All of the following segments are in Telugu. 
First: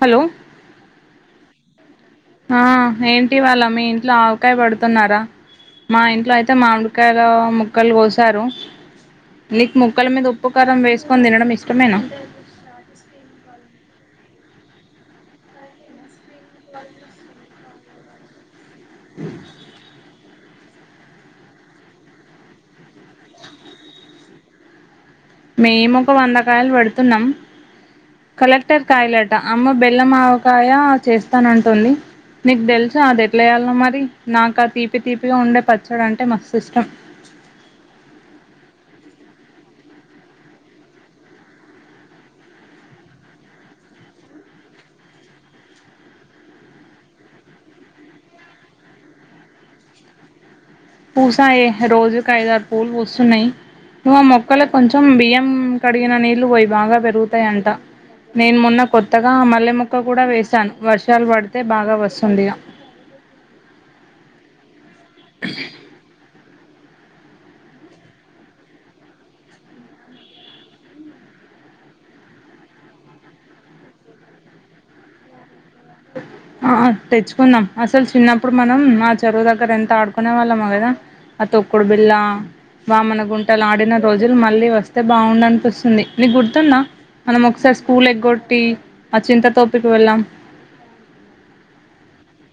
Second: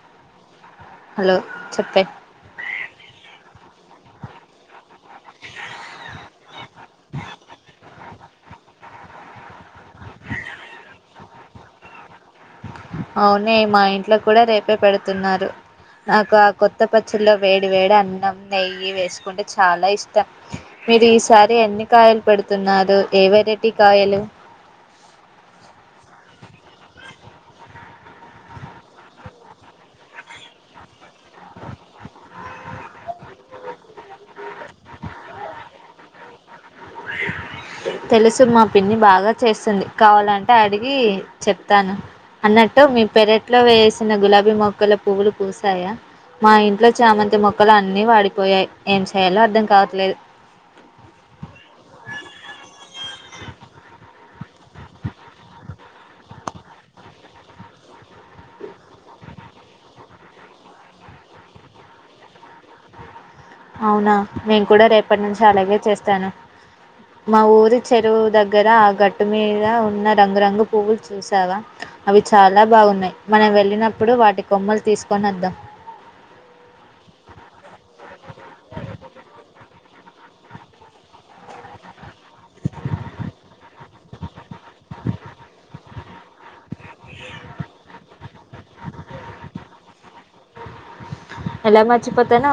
హలో హలో చెప్ ఆ ఏంటి వాళ్ళ మీ ఇంట్లో ఆవకాయ పడుతున్నారా? మా ఇంట్లో అయితే మామిడికాయల ముక్కలు కోసారు. నీకు ముక్కల మీద ఉప్పు కారం వేసుకొని తినడం ఇష్టమేనా? అవునే మా ఇంట్లో కూడా రేపే పెడుతున్నారు నాకు గ కొత్తప్పచ్చెక వేడి వేడి అన్నం నెయ్యి వేసుకుంటే చాలా ఇష్ మీరు ఈసారి ఎన్ని కాయలు పెడుతున్నారు ఏ వెరైటీ కాయలు మేమొ ఒక వందకాయలు పెడుతున్నాం. కలెక్టర్ కాయలేట అమ్మ బెల్లం ఆవకాయ చేస్తానంటుంది. నీకు తెలుస అది ఎట్లాచేయళ, మరి నాకు ఆ తీపి తీపిగా ఉండే పచ్చడు అంటే మస్తు ఇష్టం. తెలుసు మా పిన్ని బాగా చేస్తుంది. కావాలంటే అడిగి చెప్తాను అన్నట్టు. మీ పెరట్లో వేసిన గులాబీ మొక్కలు పువ్వులు పూసాయా, మా ఇంట్లో చామంతి మొక్కలు అన్నీ వాడిపోయాయి. ఏం చేయాలో అర్థం కావట్లేదు. పూసా ఏ రోజు లేద పూలు పూస్తున్నాయ్ మమ్ మొక్కలు కొంచెం బియ్యం కడిగిన నీళ్ళు పోయి బాగా పెరుగుతాయంట. నేను మొన్న కొత్తగా మల్లె మొక్క కూడా వేసాను. వర్షాలు పడితే బాగా వస్తుందిగా. అవునా నేను కూడా రేపు ఇప్పటి నుంచి అలాగే చేస్తాను. మా ఊరి చెరువు దగ్గర ఆ గట్టు మీద ఉన్న రంగురంగు పువ్వులు చూసావా, అవి చాలా బాగున్నాయి. మనం వెళ్ళినప్పుడు వాటి కొమ్మలు తీసుకొని వద్ ఆ తెచ్చుకున్నాం. అసలు చిన్నప్పుడు మనం మా చెరువు దగ్గర ఎంత ఆడుకు ఆడుకోనేవాళ్లమో కదా ఆ తొక్కుడు బిల్లా వామన గుంటలు ఆడిన రోజులు మళ్ళీ వస్తే బావుండనిపిస్తుంది. నీకు గుర్తున్న మనం ఒకసారి స్కూల్ ఎగ్గొట్ ఆ చింత తోపికి వెళ్ళాం. ఎలా మర్చిపోతాను.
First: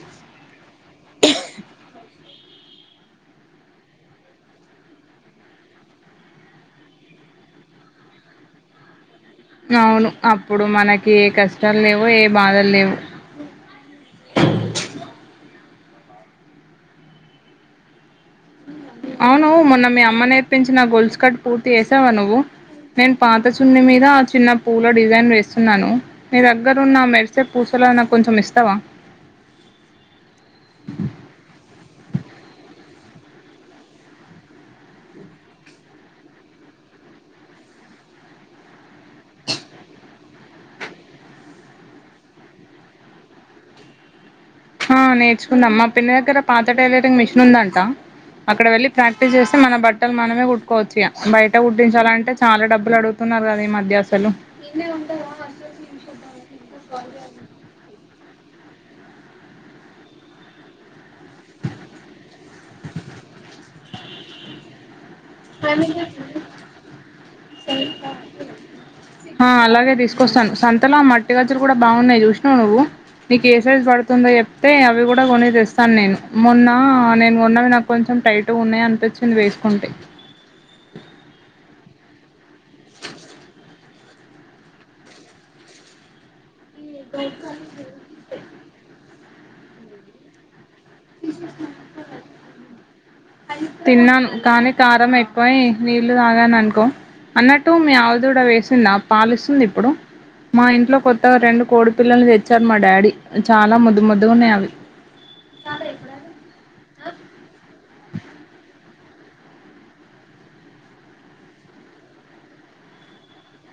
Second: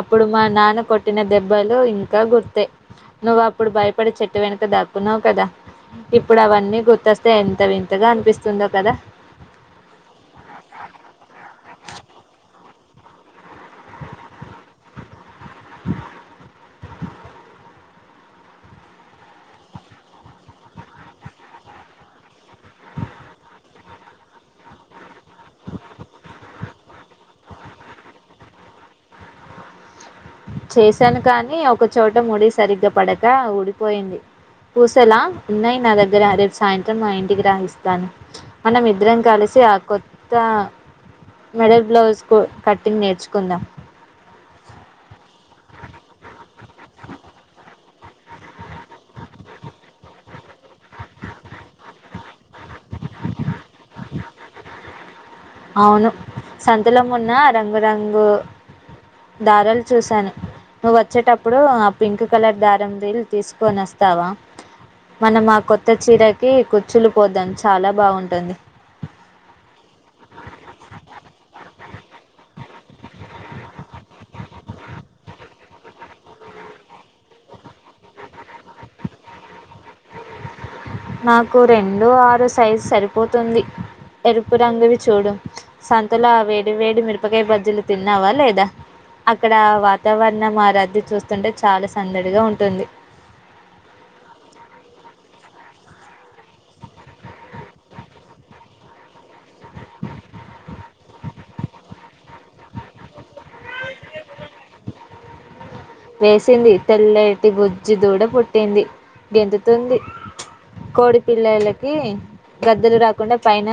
అప్పుడు మా నాన్న కొట్టిన దెబ్బలు ఇంకా గుర్తె. నువ్వు అప్పుడు భయపడే చెట్టు వెనుక దాక్కున్నావు కదా. ఇప్పుడు అవన్నీ గుర్తొస్తే ఎంత వింతగా అనిపిస్తుందో కదా! అవును అప్పుడు మనకి ఏ కష్టాలు లేవు. ఏ బాధలు లేవు. ఆ అవును మొన్న మీ అమ్మ నేర్పించిన గొల్సు కట్ పూర్తి చేసావా నువ్వు నేను పాత సున్ని మీద చిన్న పూవు లో డిజైన్ వేస్తున్నాను. మీ దగ్గర ఉన్న మెరిసేపు పూసలో నాకు కొంచెం ఇస్తావా. చేశాను కానీ ఒకచోట ముడి సరిగ్గా పడక ఊడిపోయింది. పూసేలా ఉన్నాయి నా దగ్గర రేపు సాయంత్రం నా ఇంటికి రా యిస్తాను. మనం ఇద్దరం కలిసి ఆ కొత్త మెడల్ బ్లౌజ్ కు కట్టింగ్ నేర్చుకుందాం. ఆ నేర్చుకుందాం. మా పిన్న దగ్గర పాత టైలరింగ్ మిషన్ ఉందంట. అక్కడ వెళ్ళి ప్రాక్టీస్ చేస్తే మన బట్టలు మనమే కుట్కోవచ్చు. బయట కుట్టించాలంటే చాలా డబ్బులు అడుగుతున్నారు. కదా ఈ మధ్య అసలు. అవును సంతల మొన్న రంగురంగు ను దారాలు చూసాను నువ్వు వచ్చేటప్పుడు ఆ పింక్ కలర్ దారం ల్ తీసుకొని వస్తావా మనం ఆ కొత్త చీరకి కుచ్చులు పోద్దాం చాలా బాగుంటుంది తీకొస్తాను సంతలో ఆ మట్టి గజ్జులు కూడా బాగున్నాయి చూసినావు నువ్వు నీకు ఏ సైజ్ పడుతుందో చెప్తే అవి కూడా కొనే తెస్తాను నేను మొన్న నేను కొన్నవి నాకు కొంచెం టైట్ ఉన్నాయ అనిపించింది వేసుకుంటే నాకు రెండు ఆరు సైజు సరిపోతుంది ఎరుపు రంగువి చూడు సంతలో అవే వడి వేడి మిరపకాయ బజ్జీలు తిన్నావా లేదా అక్కడ వాతావరణం మారదు తిన్నాను కానీ కారంమ ఎ పోయి నీళ్లు తాగాని అనుకో అన్నట్టు మీ ఆవిధడ వేసింది ఆ పాలిస్తుంది ఇప్పుడు మా ఇంట్లో కొత్తగా రెండు కోడి పిల్లలు తెచ్చారు మా డాడీ చాలా ముద్దు ముద్దుగా ఉన్నాయి అవి వేసింది తెల్లటి బొజ్జి దూడ పుట్టింది గెంందుతుంది కోడి పిల్లలకి గద్దలు రాకుండా పైన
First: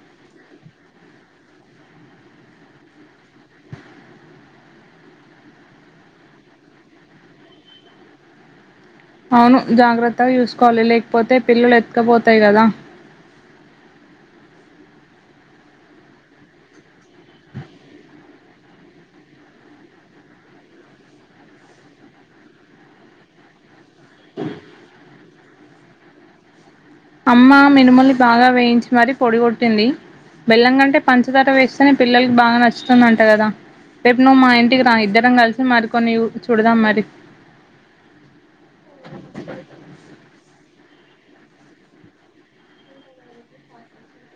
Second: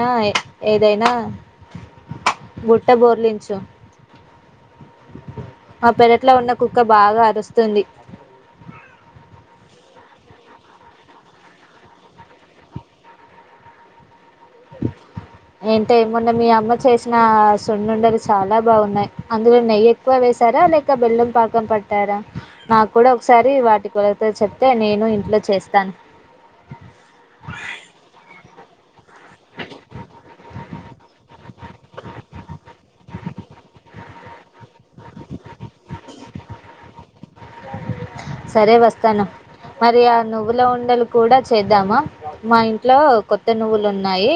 ఏదైనా గుట్ట బోర్లించు ఆ పెరట్లో ఉన్న ఒక్క బాగా అరుస్తుంది అవును జాగ్రత్తగా చూసుకోవాలి లేకపోతే పిల్లలు ఎత్తుకపోతాయి కదా ఏంటే ఏమున్నా మీ అమ్మ చేసిన సొడుండవి చాలా బాగున్నాయి అందులో నెయ్యి ఎక్కువ వేసారా లేక బెల్లం పాకం పట్టారా నాకు కూడా ఒకసారి వాటి తే చెప్తే నేను ఇంట్లో చేస్తాను అమ్మా మనుమొళలి బాగా వయించ మర పొడిగొట్టింది బెల్లం కంటే పంచతర వేస్తేనే పిల్లలకి బాగా నచ్చుతుంది అంట కదా రేపు నువ్వు మా ఇ ఇకి రా ఇద్దరం కలిసి మరికొన్ని చూడదాం మరి సరే వస్తాను మరి ఆ నువ్వులో ఉండలు కూడా చేద్దామా మా ఇంట్లో కొత్త నువ్వులు ఉన్నాయి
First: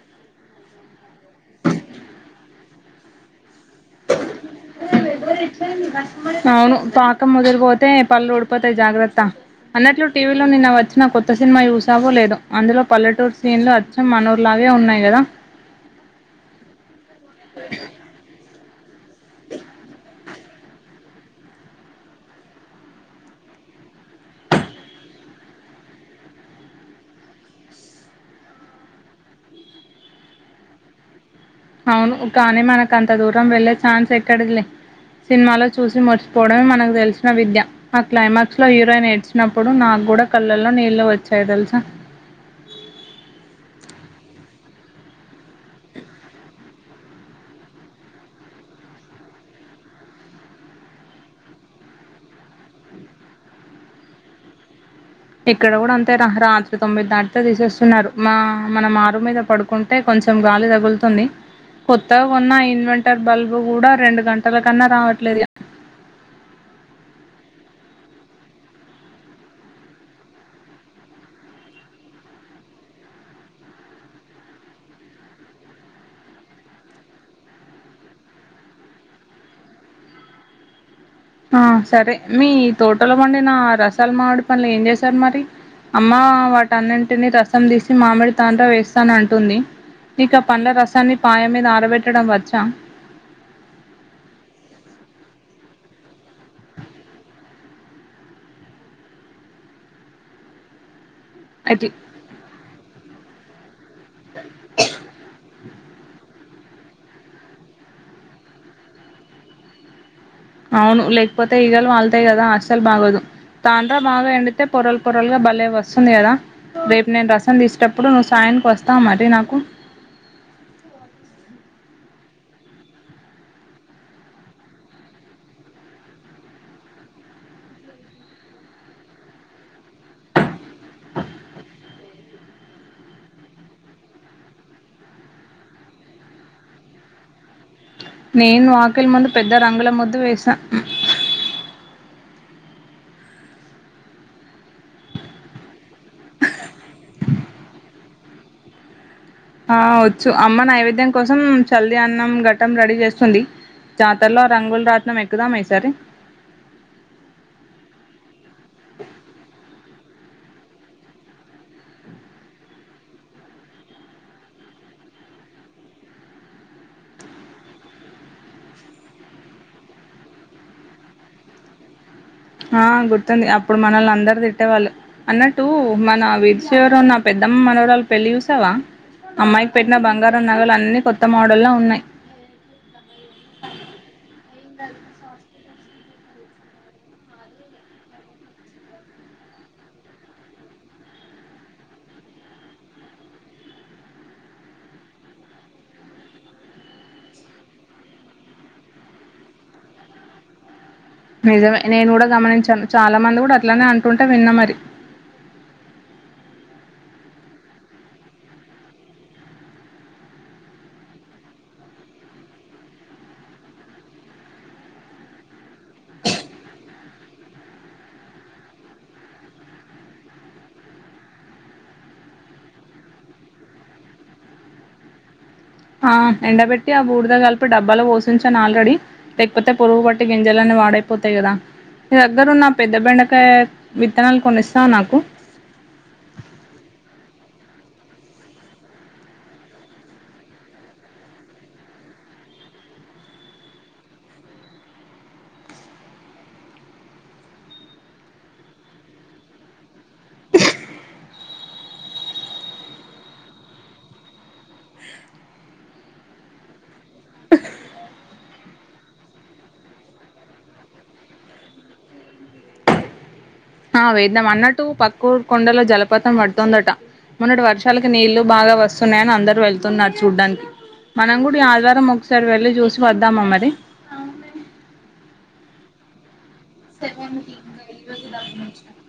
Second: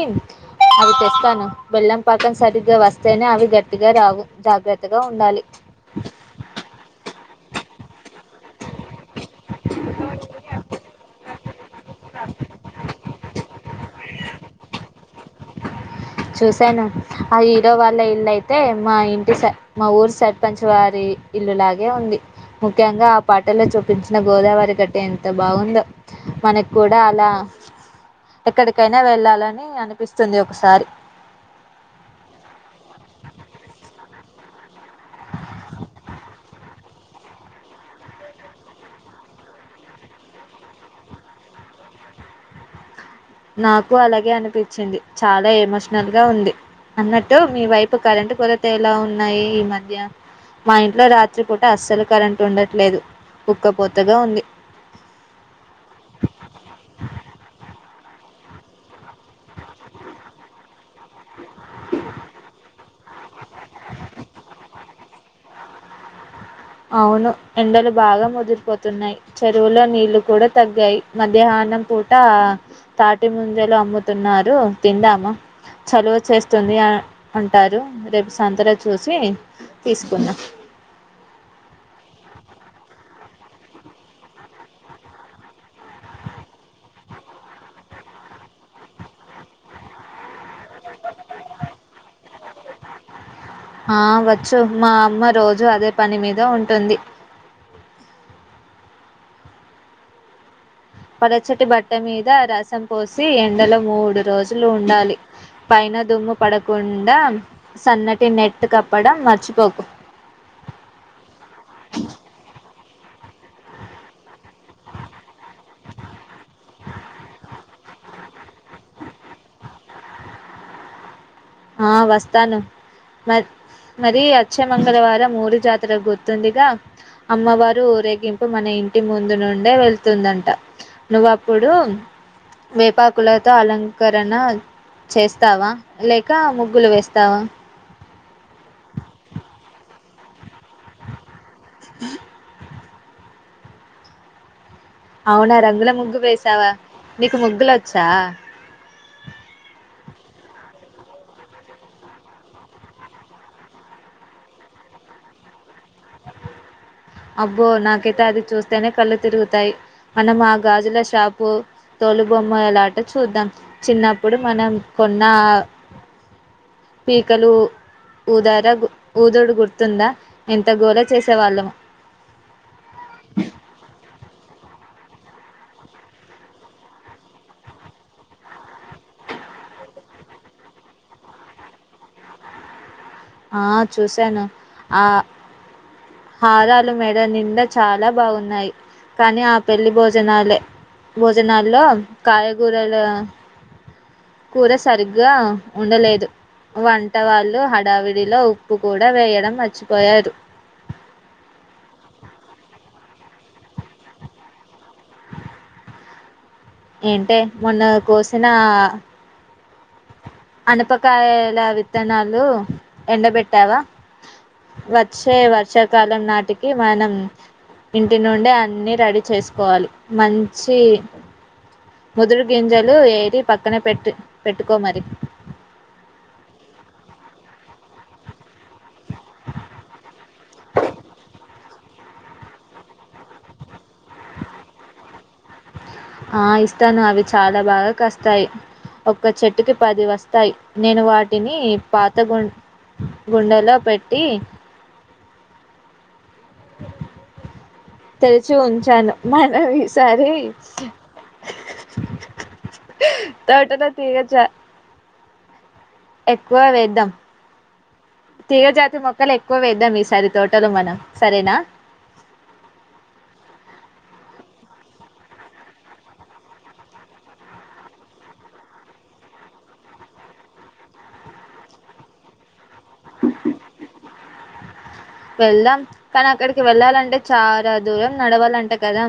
అవి తెస్తాను బెల్లం పాకం సరిగ్గా వస్తేనే అవి గ టిగా రావు జాగ్రత్తగా ఉండాలి ముొదరిపోతే పల్లడు పోతాయి జాగ్రత్త అన్నట్లు టీవీలో నిన్న వచ్చిన కొత్త సినిమా చయూసావో లేదు అందులో పల్లెటూరు సీన్లు అచ్చం మనోర్లాగే ఉన్నాయి కదా చూశాను ఆ హీరో వాళ్ళ ఇల్లు అయితే మా ఇంటి స మా ఊరు సార్ పంచవారి ఇల్లులాగే ఉంది ముఖ్యంగా ఆ పాటలో చూపించిన గోదావరి గట్టె ఎంత బాగుందో మనకి కూడా అలా ఎక్కడికైనా వెళ్ళాలని అనిపిస్తుంది ఒకసారి అవును కానీ మనకు అంత దూరం వెళ్ళే ఛాన్స్ ఎక్కడి లే సినిమాలో చూసి మర్చిపోవడమే మనకు తెలిసిన విద్య ఆ క్లైమాక్స్ లో హీరోయిన్ ఏడ్చినప్పుడు నాకు కూడా కళ్ళల్లో నీళ్లు వచ్చాయి తెలుసా నాకు అలాగే అనిపించింది చాలా ఎమోషనల్ గా ఉంది అన్నట్టు మీ వైపు కరెంటు కొరత ఎలా ఉన్నాయి ఈ మధ్య మా ఇంట్లో రాత్రిపూట అస్సలు కరెంటు ఉండట్లేదు కుక్కపోతగా ఉంది ఇక్కడ కూడా అంతే రా రాత్రి మనం ఆరు మీద పడుకుంటే కొంచెం గాలి తగులుతుంది కొత్తా ఉన్నా ఇన్మం హటర్ బల్బ్ కూడా రెండు గంటల కన్నా రావట్లేదు అవును ఎండలు బాగా ముదిరిపోతున్నాయి చెరువులో నీళ్లు కూడా తగ్గాయి మధ్యాహ్నం పూట తాటి ముంజలు అమ్ముతున్నారు తిందామా చలవు చేస్తుంది అ అంటారు రేపు సంతలో చూసి తీసుకుందాం సరే మీ తోటలో పండిన రసాలు మామిడి పండ్లు ఏం చేశారు మరి అమ్మ వాటన్నింటిని రసం తీసి మామిడి తాండ్ర వేస్తాను అంటుంది మీకు ఆ పండ్ల రసాన్ని పాయ మీద ఆరబెట్టడం వచ్చా ఆ వచ్చు మా అమ్మ రోజు అదే పని మీద ఉంటుంది పరచటి బట్ట అట్లా మీద రసం పోస్త సి ఎండలో మూడు రోజులు ఉండాలి పైన దుమ్ము పడకుండా సన్నటి నెట్ కప్పడం మర్చిపోకు అవును లేకపోతే ఈగలు వాళ్తాయి కదా అస్సలు బాగోదు తాండ్రా బాగా ఎండితే పొరల్ పొరలు గా భలే వస్తుంది కదా రేపు నేను రసం తీసేటప్పుడు నువ్వు సాయానికి వస్తావు మరి నాకు ఆ వస్తాను మ మరి వచ్చే మంగళవారం ఊరి జాతర గుర్తుందిగా అమ్మవారు ఊరేగింపు మన ఇంటి ముందు నుండే వెళ్తుందంట. నువ్వు అప్పుడు వేపాకులతో అలంకరణ చేస్తావా లే ఇంకా ముగ్గులు వేస్తావా నేను అకిలి ముందు పెద్ద రంగుల ము వేసా అ అవునా రంగుల ము వేసావా నీకు ముగ్గులు వచ్చా ఆ వచ్చు అమ్మ నైవేద్యం కోసం చల్లి అన్నం ఘట్టం రెడీ చేస్తుంది జాతరలో రంగులు రాత్నం ఎక్కుదామయి ఇసారి, అబ్బో నాకైతే అది చూస్తేనే కళ్ళు తిరుగుతాయి మనం ఆ గాజుల షాపు తోలు బొమ్మలాట చూద్దాం చిన్నప్పుడు మనం కొన్నా పీకలు ఊదార ఊదుడు గుర్తుందా ఎంత గోళ చేసేవాళ్ళమో ట్టేవాళ్ళు అన్నట్టు మన వీధి చివర ఉన్న నా పెద్దమ్మ మనవరాలుు పెళ్లి చూసావా అమ్మాయికి పెట్టిన బంగారం నగలు అన్ని కొత్త మోడల్లా ఉన్నాయి, ఆ చూసాను ఆ హారాలు మెడ నిండా చాలా బాగున్నాయి కానీ ఆ పెళ్లి భోజనాలే భోజనాల్లో కాయగూరలు కూర సరిగ్గా ఉండలేదు వంట వాళ్ళు హడావిడిలో ఉప్పు కూడా వేయడం మర్చిపోయారు నిజమే నేను కూడా గమనించాను చాలా మంది కూడా అట్లానే అంటుంటే విన్నా మరి, ఏంటే మొన్న కోసిన అనపకాయల విత్తనాలు ఎండబెట్టావా వచ్చే వర్షాకాలం నాటికి మనం ఇంటి నుండి అన్ని రెడీ చేసుకోవాలి మంచి ముదురు గింజలు వేరి పక్కనే పెట్టు పెట్టుకోమరి, ఆ ఎండబెట్టి ఆ బూడిద కలిపి డబ్బాలు పోసించాను ఆల్రెడీ లేకపోతే పురుగు పట్టి గింజలన్నీ పాడైపోతాయి కదా ని దగ్గరున్న పెద్ద బెండకాయ విత్తనాలు కొన్ని ఇస్తావ నాకు ఆ ఇస్తాను అవి చాలా బాగా కస్తాయి ఒక్క చెట్టుకి పది వస్తాయి నేను వాటిని పాత గు గుండలో పెట్టి తెరిచి ఉంచాను మనవి ఈసారి తోటలో తీగచ ఎక్కువ వేద్దాం తీగ జాతి మొక్కలు ఎక్కువ వేద్దాం ఈసారి తోటలో మనం సరేనా, ఆ వేద్దాం అన్నట్టు పక్క ఊరు కొండలో జలపాతం పడుతుందట మొన్నటి వర్షాలకి నీళ్లు బాగా వస్తున్నాయని అందరు వెళ్తున్నారు చూడ్డానికి మనం కూడా ఈ ఆదివారం ఒకసారి వెళ్ళి చూసి వద్దామా మరి వెళ్దాం కానీ అక్కడి వెళ్ళాలంటే చాలా దూరం నడవాలంట కదా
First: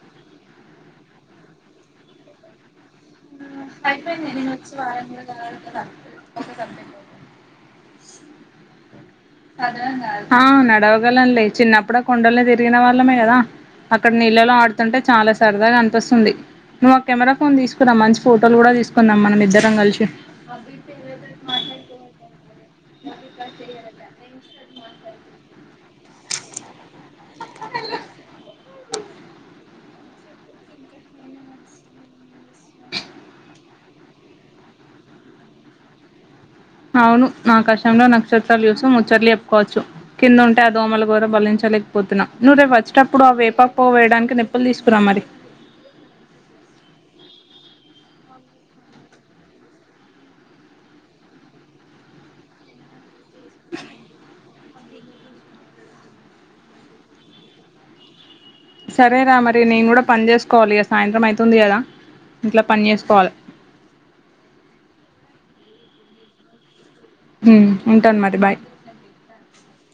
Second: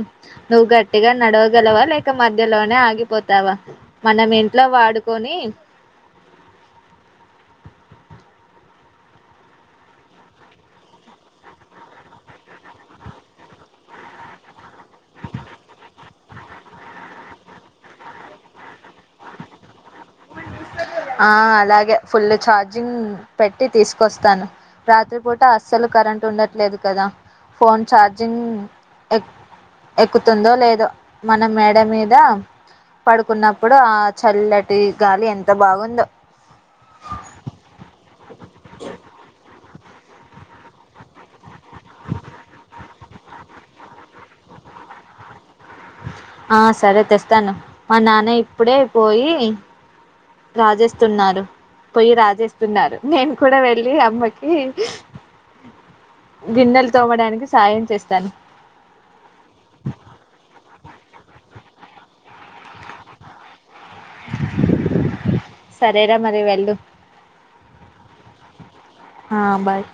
నువ్వు గట్టిగా నడవగలవా లేక మధ్యలోనే ఆగిపోత అయిపోయింది నిను వచ్చి వారం కూడా కాలేదు ఒక ఒక సబ్జెక్టు ఆ నడవగలను లే చిన్నప్పుడు కొండలిని తిరిగిన వాళ్ళమే కదా అక్కడ నీళ్ళలో ఆడుతుంటే చాలా సరదాగా అనిపిస్తుంది నువ్వు ఆ కెమెరా ఫన్ తీసుకురా మంచి ఫోటోలు కూడా తీసుకుందాం మనం ఇద్దరం కలిసి, అ మాట్లాడతు [inaudible] జింగ్ పెట్టి తీసుకొస్తాను రాత్రిపూట అస్సలు కరెంట్ ఉండట్లేదు కదా ఫోన్ చార్జింగ్ ఎక్ ఎక్కుతుందో లేదో మన మేడ మీద పడుకున్నప్పుడు ఆ చల్లటి గాలి ఎం తబాగుందో అవును మా కష్ శంలో నక్షత్రాలు చూసుకొని ముచ్చట్లు చెప్పుకోవచ్చు కింద ఉంటే ఆ దోమల గోర బలించలేకపోతున్నా నువ్వు రేపు వచ్చేటప్పుడు ఆ వేప పోవు వేయడానికి నిప్పులు తీసుకురా మరి ఆ సరే తెస్తాను మా నాన్న ఇప్పుడే పోయి రాజేస్తున్నారు పోయి రాజేస్తున్నారు నేను కూడా వెళ్ళి అమ్మకి ఈ గిన్నెలు తోమడానికి సాయం చేస్తాను సరేరా మరి నేను కూడా పని చేస్ కోవాలి ఇగా సాయంత్రం అయితుంది కదా ఇంట్లా పని చేసుకోవాలి సరేరా మరి వెళ్ళు హమ్ ఉంటాను మరి బాయ్ ఆ బాయ్